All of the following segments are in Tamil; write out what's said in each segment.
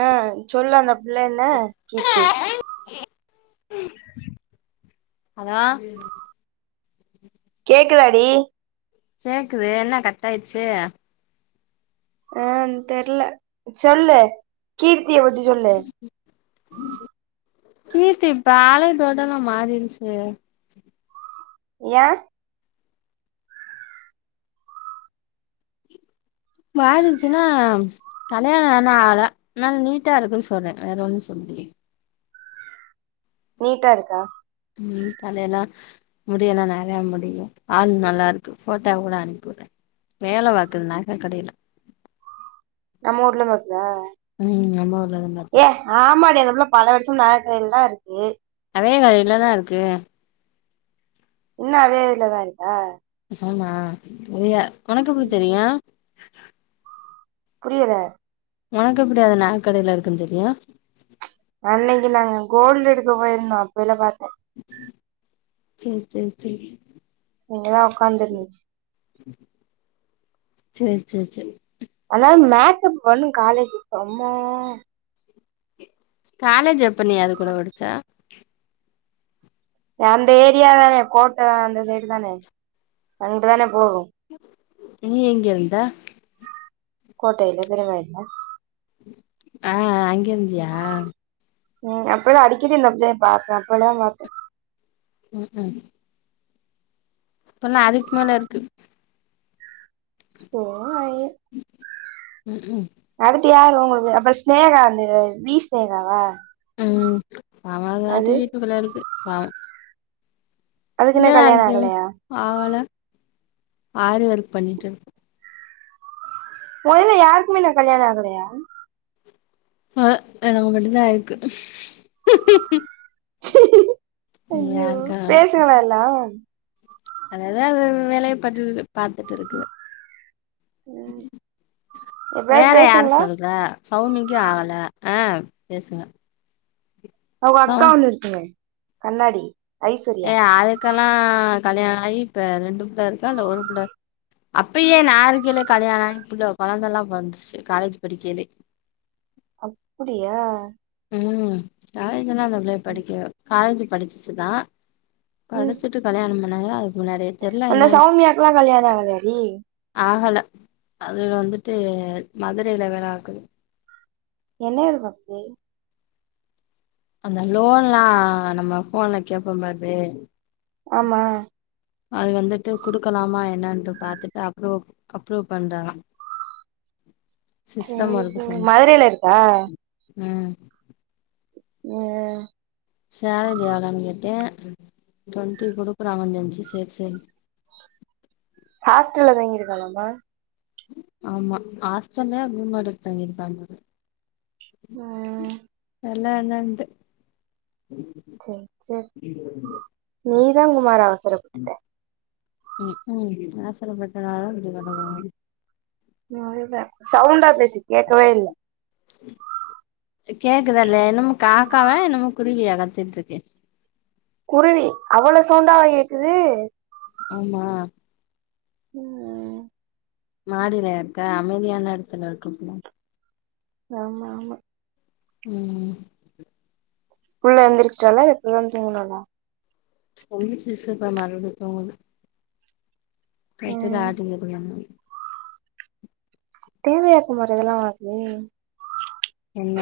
ஆ சொல்லு அந்த பிள்ள என்ன கீர்த்தி ஹலோ கேக்குதா டி கேக்குது என்ன கட் ஆயிருச்சு ஏ தெர்ல சொல்லு கீர்த்திய பத்தி சொல்லு கீர்த்தி இப்ப ஆளே டோட்டல்லா மாறிருச்சு ஏன் மாறிருச்சுன்னா கல்யாணம் ஆனா ஆல அதனால நீட்டா இருக்குன்னு சொல்றேன் வேற ஒன்னும் சொல்லையே நீட்டா இருக்கா ம் தலையெல்லா முடியலாம் நறையா முடியும் ஆள் நல்லா இருக்கு போட்டோவ கூட அனுப்பிவுடுறேன் வேல பாக்குது நக கடையில நம்ம ஊர்லையும் இருக்குதா ம் நம்ம ஊர்ல தான் பாத்துட்டு ஆமா டி அந்தப்புள்ள பல வருஷம் நக கடையில தான் இருக்கு அதே வேலையில தான இருக்கு இன்னும் அதே இதுல தான் இருக்கா ஆமா ரியா உனக்கு எப்டி ம், தெரியு புரியல உனக்கு எப்டி அது நகக் கடைல இருக்குன்னு தெரியு அன்னைக்கி நாங் கோல்டு எடுக்க போயிருந்தோ அப்பேல்ல பார்த்தே சேரி சேரி சேரி இங்க தான் உக்காந்து இருந்துச்சு சேர் சேர் சேர் அனா மேக்கப் பண்ணும் காலேஜுக்கு அம்மா காலேஜ் எப்ப நீ அது கூட படிச்ச அந்த ஏரியா தானே கோட்ட அந்த சைடு தானே அங்கட்டு தானே போனும் நீ எங்க இருந்த கோட்டையில எதிரங்காயில ஆ ஆ அங்கேருந்தியா ம் அப்ப தான் அடிக்கடி இந்த புள்ளைய பாப்பேன் அப்ப தான் பாத்தேன் உஹும் அப்பன்னா அதுக்கு மேல இருக்கு போ ஆய் ம் உம் அடுத்து யாரு உங்களுக்கு அப்றோ ஸ்னேகானு வீ ஸ்னேகாவா ம் அவ காட்டு அது வீட்டுக்குள்ள இருக்கு பாவோ இன்னு ஏ கல்யாண அதுக்கு ஆகலையா ஆவல ஆரிஒர்க் பண்ணிட்டுரு மொதல்ல யாருக்குமே இன்னு கல்யாண ஆகலையா மொத எனக்கு மட்டுதா ஆயிர்க்கு ஐயோ யாருக்கு பேசுங்ளா எல்லா அதது அதது வேலய பட்டு பாத்துட் இருக்குக ம் எப்பயாது வேற யார பேசுங்களா சொல்ற சௌமிக்கி ஆகல ஆ பேசுங்க அவுக சௌ அக்கா ஒன்னு இருக்குமே கண்ணாடி ஏ ஐஸ்வர்யா அதுக்கெல்லா கல்யாணோ ஆயி இப்ப ரெண்டு பிள்ளருக்கா இல்ல ஒரு பிள்ள அப்பயே நாருக்கேலே கல்யாணாயி புள்ள கொழந்தல்லா பொறந்துச்சு காலேஜ் படிக்கைலே அப்பிடியா ம் காலேஜ் எல்லா அந்த புள்ளய படிக்க காலேஜு படிச்சுச்சு தா ம் படிச்சுட் டு கல்யாணோ பண்ணாங்க அதுக் முன்னாடே அந்த சௌமியாக்லா கல்யாணொ ஆகலயாடி ஆகல அது வந்துட்டு மதுரைல வேல பாக்குது என்ன வேல பாக்குது அந்த லோன்லா நம்ம ஃபோன்ல கேப்போம் பாருவே ஆமா அது வந்துட்டு குடுக்கலாமா என்னன்ட்டு பாத்துட்டு அப்ரூவல் அப்ரூவ் பண்றா சேர் ஒர்க் சேரி சொன்ச்சு மதுரைலருக்கா ம் ம் சேலரி எவ்ளோன் கேட்டே ட்வெண்ட்டி குடுக்குறாங்கன் சொன்ச்சு செர் சேரி ஹாஸ்டல்ல தங்கியிருக்காலாமா ஆமா ஆஸ்ட்டல்ல ரூம் எடுத்தங்கிருப்பா போல ம் நல்லா என்னன்து செர் செர் நீ தா குமாரு அவசர ம் உம் அவசரப்பட்டனாலதா இப்டி கடக்குறோ அதுதா சவுண்டா பேசு கேக்கவே இல்ல கேக்குதா இல்லயா என்னமோ காக்காவா என்னமோ குருவியா கத்திட்ருக்கு குருவி அவ்ளோ சவுண்டாவா கேக்குது ஆமா ம் மாடிலயாருக்க அமைதியான எடத்துல இருக்கபோல ஆமா ஆமா ம் புள்ள எந்திரிச்ட்டாலா இல்ல இப்பதா தூங்னாலா எந்திரிச்சிச்சு தா மறுப்டி தூங்குது தொட்டில் ம் ஆட்டிகிட்ருக்கே தேவயா குமாரு இதெல்லா ஒனக்கு என்ன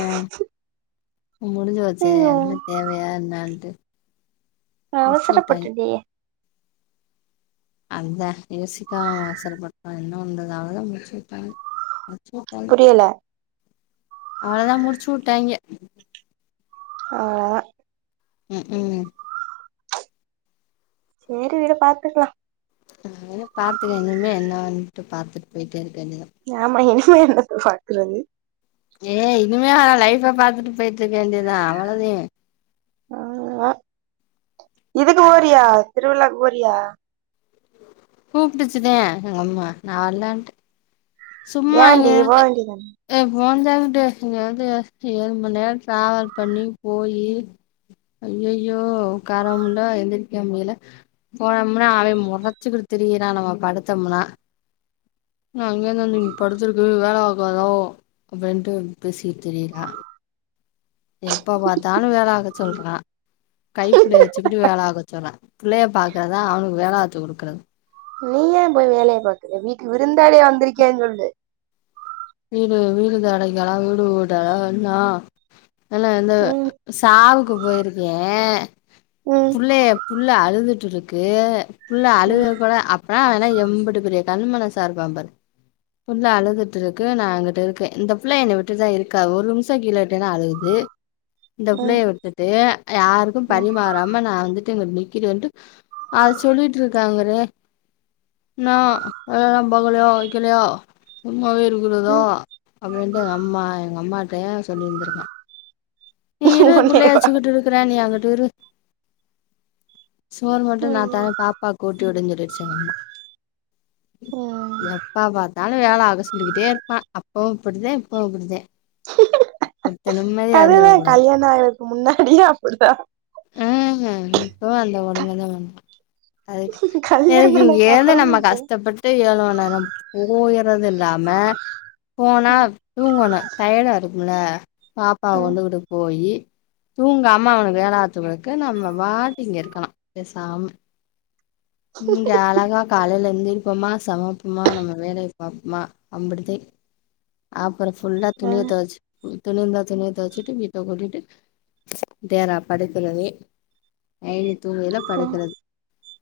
முடிஞ்சு போச்சே ஐயோ இன்னு தேவையா என்னான்ட்டு நா முடிச்சு வுட்டாய்ங்க அவசரப்பட்டன்டி அதா யோசிக்கா அவசரப்பட்டா என்ன பண்றது அவள்தா முடிச்சுட்டாய்ங்க முடிச்சு உட்டா புரியல அவ்ளதா முடிச்சு உட்டாய்ங்க அவ்ளதா ம்க்ம் சேரி விடு பாத்துக்லா நானு பாத்துக்க இனிமே என்னான்ட்டு பாத்துட் போய்ட்டே இருக்க வேண்டிதா ஆமா இனிமே என்னத்த பாக்குறது ஏய் இனிமே அவ லைஃப்ப பாத்துட்டு போயிட்டுருக்க வேண்டியதா அவ்வளதே அவ்ளதா இதுக்கு போரியா திருவிழாக்கு போரியா கூப்புட்டுச்சுதே எங்கம்மா நா வர்லன்ட்டே சும்மா ஏன்டி போ எழுந்து வேண்டியதான ஏ போந்தே அங்கிட்டு இங்கந்து ஏ ஏழு மண் நேர டிராவல் பண்ணி போயி ஐய்யய்யோ உக்கார முல்ல எந்திரக்க முடியல போனோம்னா அவே மொறச்சுக்கிட்டு திரியிரா நம்ம படுத்தம்முனா இன்னா அங்கேந்து வந்து இங்க படுத்துருக்கு வேல பாக்காதா அப்படின்ட்டு பேசிக்கிட் திரியிரா எப்ப பத்தாலு வேல பாக்க சொல்றா கைப்புள்ளைய வெச்சுக்கிட்டு வேல பாக்க சொல்றா புள்ளைய பாக்குறதா அவனுக்கு வேல பாத்து குடுக்கறது நீ ஏ போய் வேலைய பாக்குற வீட்டுக்கு விருந்தாலியா வந்திருக்கேன் சொல்லு வீடு வீடு தொடைக்கலா வீடு கூட்டலா என்னா எல எந்தவ ம் சாவுக்கு போயிருக்கே ம் புள்ளைய புள்ள அழுதுட்டுருக்கு புள்ள ம் அழுக கூட அப் பனா அவன்லா எம்புட்டு பெரிய கல் மனசா இருப்பாம்பாரு புள்ள அழுதுட்டுருக் கு நா இங்குட்டு இருக்கே இந்த புள்ள என்னைய விட்டுட்தா இருக்காத் ஒரு நிம்ஷ கீழ விட்டேன்னா அழுகுது ம் இந்தப்புள்ளைய விட்டுட்டு யாருக்கு ம் பரிமாறாம நா வந்துட்டு இங்க நிக்கிறேன்ட்டு அது சொல்லிட்ருக்காங்கறே இன்னா வேலெல்லாம் பாக்கலையா வெக்கலையா சும்மாவே இருக்குறதா ம் அப்டின்ட்டு எங்க அம்மா எங்கம்மாட்டயு சொல்லிந்திருக்கா நீ இரு புள்ளைய ஒன்னேவா வெச்சுக்கிட்டுருக்குற நீ அங்கட்டு இரு சோர் போட்டு நா ம் தரே பாப்பாக்கு ஊட்டி உடுன் சொல்லிருச்சு எங்கம்மா ம் எப்ப பா த்தாலு வேல ஆக சொல்லிக்கிட்டே இருப்பா அப்பவு இப்படிதே இப்பவு இப்படிதே ஒர்த்தே நிம்மதியா இருந்திற அதுதா கல்யாண ஆகறத்தக்கு முன்னாடியே அப்படிதா ம் இப்பவு அந்த கொடுமையதா பண்றா அதுக்கு கல்யாண எதுக்கு ஆனதுக்கு இங்கேருந்து அப்புறமு நம்ம இப்டிதா கஷ்டப்பட் டு ஏழு மண்நேரோ போய்யறது இல்லாம போனா ம் தூங்கனு டயடா இருக்குமுல பாப்பாவ ம் கொண்டுகிட்டு போயி தூங்காமா அவனுக்கு வேல பாத்து குடுக்க நம்ம பாட்டுக் இங்க இருக்கலா பெசாம இங்க அழகா காலைல எந்திரிப்போமா சமப்போமா நம்ம வேலைய பாப்புமா அம்புட்டுதே அப்புற ஃபுல்லா ஆ துணிய தொவச்சு துணியிந்தா துணிய தொவச்சுட்டு வீ டு கூட்டிட்டு டேரா படுக்குறதே நைனி தூங்கையில ஆ படுக்கறது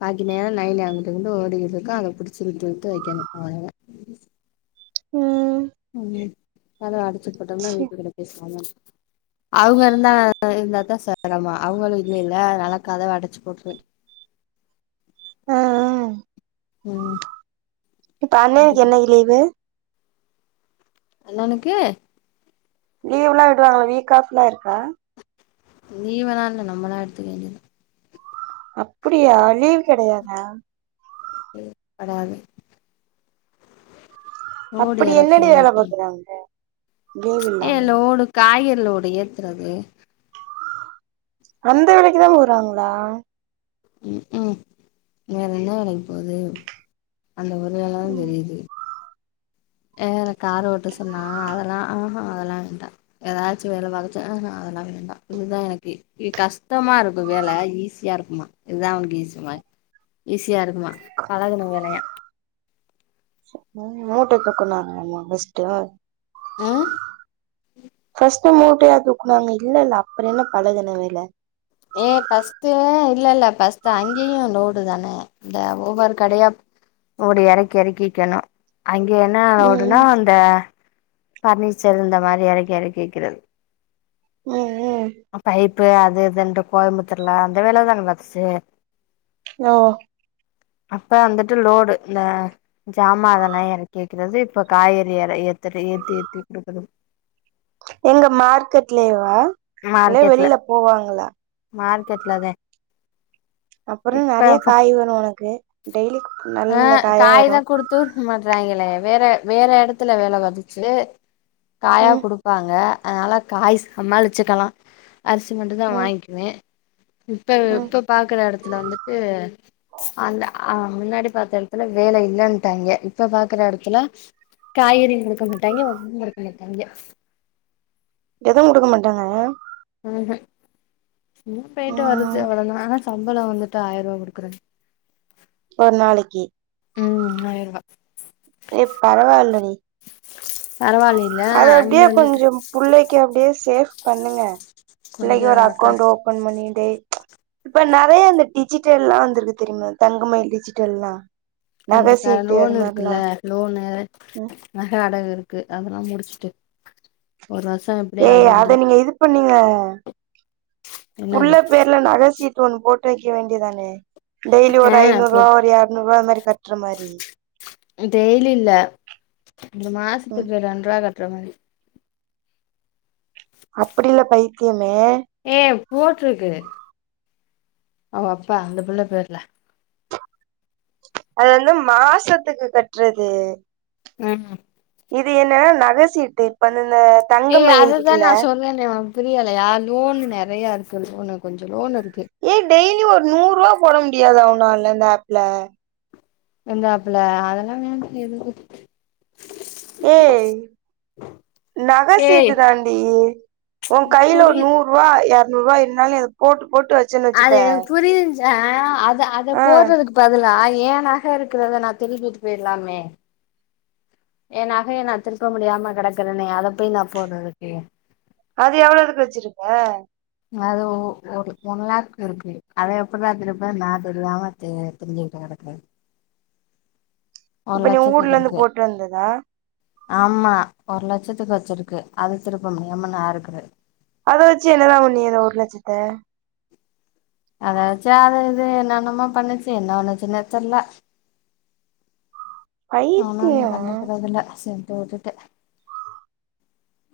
பாக்கி நேரோ நைனி அங்கிட்டு இங்கிட்டு ஓடிட்டு இருக்கா அத புடிச்சு இழுத்து இழுத்து வைக்கனு அவளோதா ம் ம் கதவ அடைச்சு போட்டோம்னா சே வீட்டுக்கெடக்கு பேசாமா அவங்க இருந்தா இருந்தாதா செரமோ அவங்களு இல்லைல அதனால கதவ அடைச்சு போட்டுருவே ஆ ஆ ம் இப்ப அண்ணனுக்கு என்னைக்கு லீவு அண்ணனுக்கு லீவ்லா விடுவாங்களா வீக் ஆஃப்லா இருக்கா லீவ்வலா இல்ல நம்மலா எடுத்துக்க வேண்டியதா அப்படியா லீவ் கெடையாதா லீவ் கெடையாது லோடு அப்படி இறக்க என்னடி வேல ஏத்துறது பாக்குறாங்க லீவ் ஏ இல்லாம லோடு காய்கறி லோடு ஏத்துறது அந்த வேலைக்குதா போறாங்களா ம்ஹும் வேற என்ன வேலைக்கு போது அந்த ஒரு வேலதா ம் தெரியுது வேற காரு ஓட்ட சொன்னா அதெல்லா ஆஹா அதெல்லா வேண்டா எதாச்சு வேல பாக்க சொ ஆஹா அதெல்லா வேண்டா இதுதா எனக்கு இது கஷ்டமா இருக்கு வேல ஈஸியா இருக்குமா இதா அவனுக்கு ஈசிமா ஈஸியா இருக்குமா பழகுன‌ வேலயா மூ மூட்ட தூக்குனாங்களாங்க ஃபஸ்ட்டு ம் ஃபஸ்ட்டு மூட்டையா தூக்குனாங்க இல்லேல அப்றோ என்ன பழகுன வேல ஏ ஃபஸ்ட் இல்ல இல்ல ஃபஸ்ட் அங்கேயு லோடு தான இந்த ஒவ்வொரு கடையா லோடு எறக்கி எறக்கி வைக்கணு அங்க என்ன லோடுனா ம் அந்த ஃபர்னிச்சர் இந்த மாரி எறக்கி எறக்கி வைக்கிறது ம் ம் அ பைப்பு அது இதுண்ட்டு கோயம்புத்தூர்ல அந்த வேல தான பாத்துச்சி ஓ அப்ப வந்துட்டு லோடு இந்த ஜாமா அதெல்லா எறக்கி வைக்றது இப்ப காய்கறி எற ஏத்தற ஏத்தி ஏத்தி குடுக்கறது எங்க மார்க்கெட்லேவா மார்க்கெட்ல மார்கெட்லதே அப்றோ நெறய காய் வரு ஒனக்கு டெய்லிக் நல்ல நல்ல காயா வரு தூக் மாட்றாங்கலே வேற வேற எடத்துல வேல பாத்திச்சு காயா ம் குடுப்பாங்க அதனால காய் சம்மாளிச்சுக்கலா அரிசி மட்டுந்தா ம் வாங்கிக்குவே இப்ப ம் இப்ப பாக்ற எடத்தில வந்துட்டு அந்த ஆ முன்னாடி பாத்த எடத்துல வேல இல்லன்ட்டாய்ங்க இப்ப பாக்குற எடத்துல காய்கறியு குடுக்கமாட்டாய்ங்க ஒன்னு குடுக்கமாட்டாய்ங்க எதும் குடுக்க மாட்டாங்க ம்ஹும் சும்மா பேய்ட்டு வருது ம் அவ்ளோ தா ஆனா சம்பளோ வந்துட்டு ஆயிரூவா குடுக்குறாங்க ஒர் நாளைக்கி ம் ஆய்ருவா ஏப் பரவால்லடி பரவால்லைலே அப்டியே அங்கே வந்துட்டு கொஞ்ச புள்ளைக்கு அப்டியே சேஃப் பண்ணுங்க பிள்ளைக்கு கொஞ்சோ ஒரு அக்கௌண்ட் காசு ஓப்பன் பண்ணிடே இப்ப நெறைய இந்த டிஜிட்டல்லா வந்திருக்கு தெரியுமா தங்கமயில் டிஜிட்டல்லா நகை கஞ்சக்க சீட்டு லோன் அது இருக்குல்ல மாரிலா லோனு நக அடகு இருக்கு அதெல்லா முடிச்சுட்டு ஒரு வருசோ எப் ஏய் அத நீங்க இது பண்ணீங்க உள்ள என்னது பேய் ல்ல நகசீட்டு ஒன்னு போட்டு வைக்க வேண்டியதானே டெய்லி ஒரு ஆ போ ஐநூரூவா ஒரு எர்நூரூவா அது மாரி கட்ற மாரி டெய்லி இல்ல இந்த ம் மாசத்துக்கு ரெண்ட் ரூவா கெட்ற மாரி அப்டி இல்ல பைத்தியமே ஏய் போட்டுருக்கு அவங்க அப்பா அந்த பிள்ள பேர்ல அது வந்து மாசத்துக்கு கட்றது ம் இது என்னன்னா நகசீட்டு இப்ப வந்து இந்த ஏ தங்க மயில் அதுதா இருக்குல்ல நா சொல்றேனே ஒனக்கு புரியலையா லோன் நெறய இருக்கு லோன் கொஞ்சோ லோன் இருக்கு ஏய் டெய்லி ஒரு நூறு ரூவா போட முடியாதா உன்னால இந்த அப்ல அந்த அப்ல ஏய் நக ஏய் சீட்டு தான்டி ஓ கைல ஒரு புரிய நூற் ரூவா எர்நூரூவா இருந்தாலு நீ அத போட்டு போட்டு வெச் அது எனக்கு புரியுது அத அத ஆ போட்றதுக்கு பதிலா ஏ நக இருக்கிறத நான் திருப்பிட்டு போயிறலாமே ஏ நகைய நா திருப்ப முடியாம கெடக்கிறனே அத போய் நா போட்றதுக்கு அது எவ்ளோதுக்கு வெச்சிருக்க அது ஒரு ஒன் லேக் இருக்கு அத எப்பிடிட்றா திருப்ப நா தெரியாம திரிஞ்சிட்டு கெடக்கே இப்ப நீ ஊர்ல லட்சத்துக்கு இருந்து இருக்கு போட்டு வந்ததா ஆமா ஒரு லட்சத்துக்கு வெச்சிருக்கு அது திருப்ப முடியாம நா இருக்குற அத வெச்சு என்னதா பண்ணீங்க ஒரு லட்சத்த அத வெச்சு அது இது என்னன்னமா பண்ணுச்சு என்ன பன்னிச்சினே தெரில நானு ஒன்னு பைத்தியோ கண்டுக்கறதுல்ல செரின்னு விட்டுட்டே ஆஹ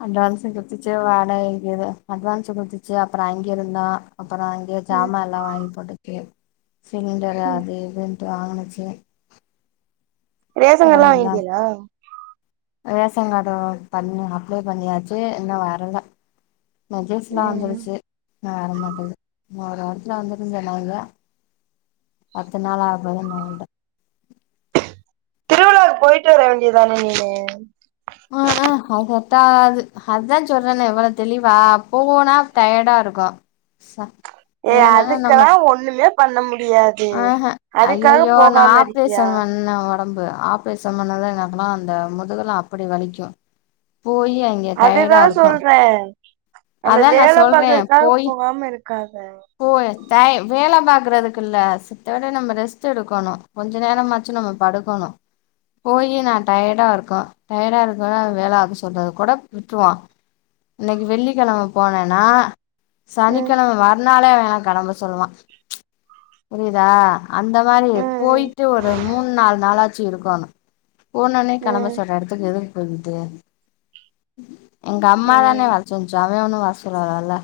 அட்வான்ஸ்சு குத்துச்சு வாடகைக் அட்வான்ஸ்சு குத்துச்சு அப்றோ அங்கே இருந்தோ அப்றோ ம் சாம எல்லா வாங்கி போட்டுச்சு சிலிண்டரு ம் அது இதுன்ட்டு வாங்கிச்சு ரேஷன் அப்றோ கார்டுலா எல்லா வாங்கிட்டியலா ரேஷங்கார்டு பண் அப்ளே பண்ணியாச்சு இன்னு வரல மெசேஜ் எல்லா ம் ம் வந்துருச்சு நா வர மாட்டேது ஒரு வாரத்துல வந்துருன்னு சொன்னாங்க பத்து நாள் [unintelligible] திருவிழாவுக்கு போயிட்டு வர வேண்டியதுதானே நீனு ஆ ஆ ஆதத்தா ஆகாது அதா சொல்றேன்னு இவ்ளோ தெளிவா போனா டயர்டா இருக்கு ஏய் ஏழு அதுக்கெல்லா ஒண்ணுமே பண்ண முடியாது ஆஹா அதுக்காக ஐய்யய்யோ நா போகாம இருக்கியா ஆப்ரேஷன் பண்ண ஒடம்பு [unintelligible] அந்த முதுகல்லா அப்டி வலிக்கு போயி அங் அதுதா சொல்றே அந்த அதா நா வேல பாக்கறதுக்காக போகாம இருக்காத போ த வேல பாக்குறதுக்கில்ல மித்தபடி நம்ம ரெஸ்ட் எடுக்கணு கொஞ்ச நேரமாச்சு நம்ம படுக்கணு போயி நா டயர்டா இருக்கோ டயர்டா இருக்க வேல அது சொல்றது கூட விட்ருவா இன்னைக்கி வெள்ளிக்கெழம போனேன்னா ம் சனிக்கெழம மறுநாளே இவே என்ன கெளம்ப சொல்லுவா புரிதா அந்த மாரி ம் போயிட்டு ஒரு மூண் நாலு நாளாச்சி இருக்கணு போன ஒட்னே ம் கெளம்ப ம் சொல்ற எடத்துக்கு எதுக்கு போயிட்டு எங்க அம்மா தானே ம் வரசொல்லுச்சி அவே ஒன்னு வரசொல்லல்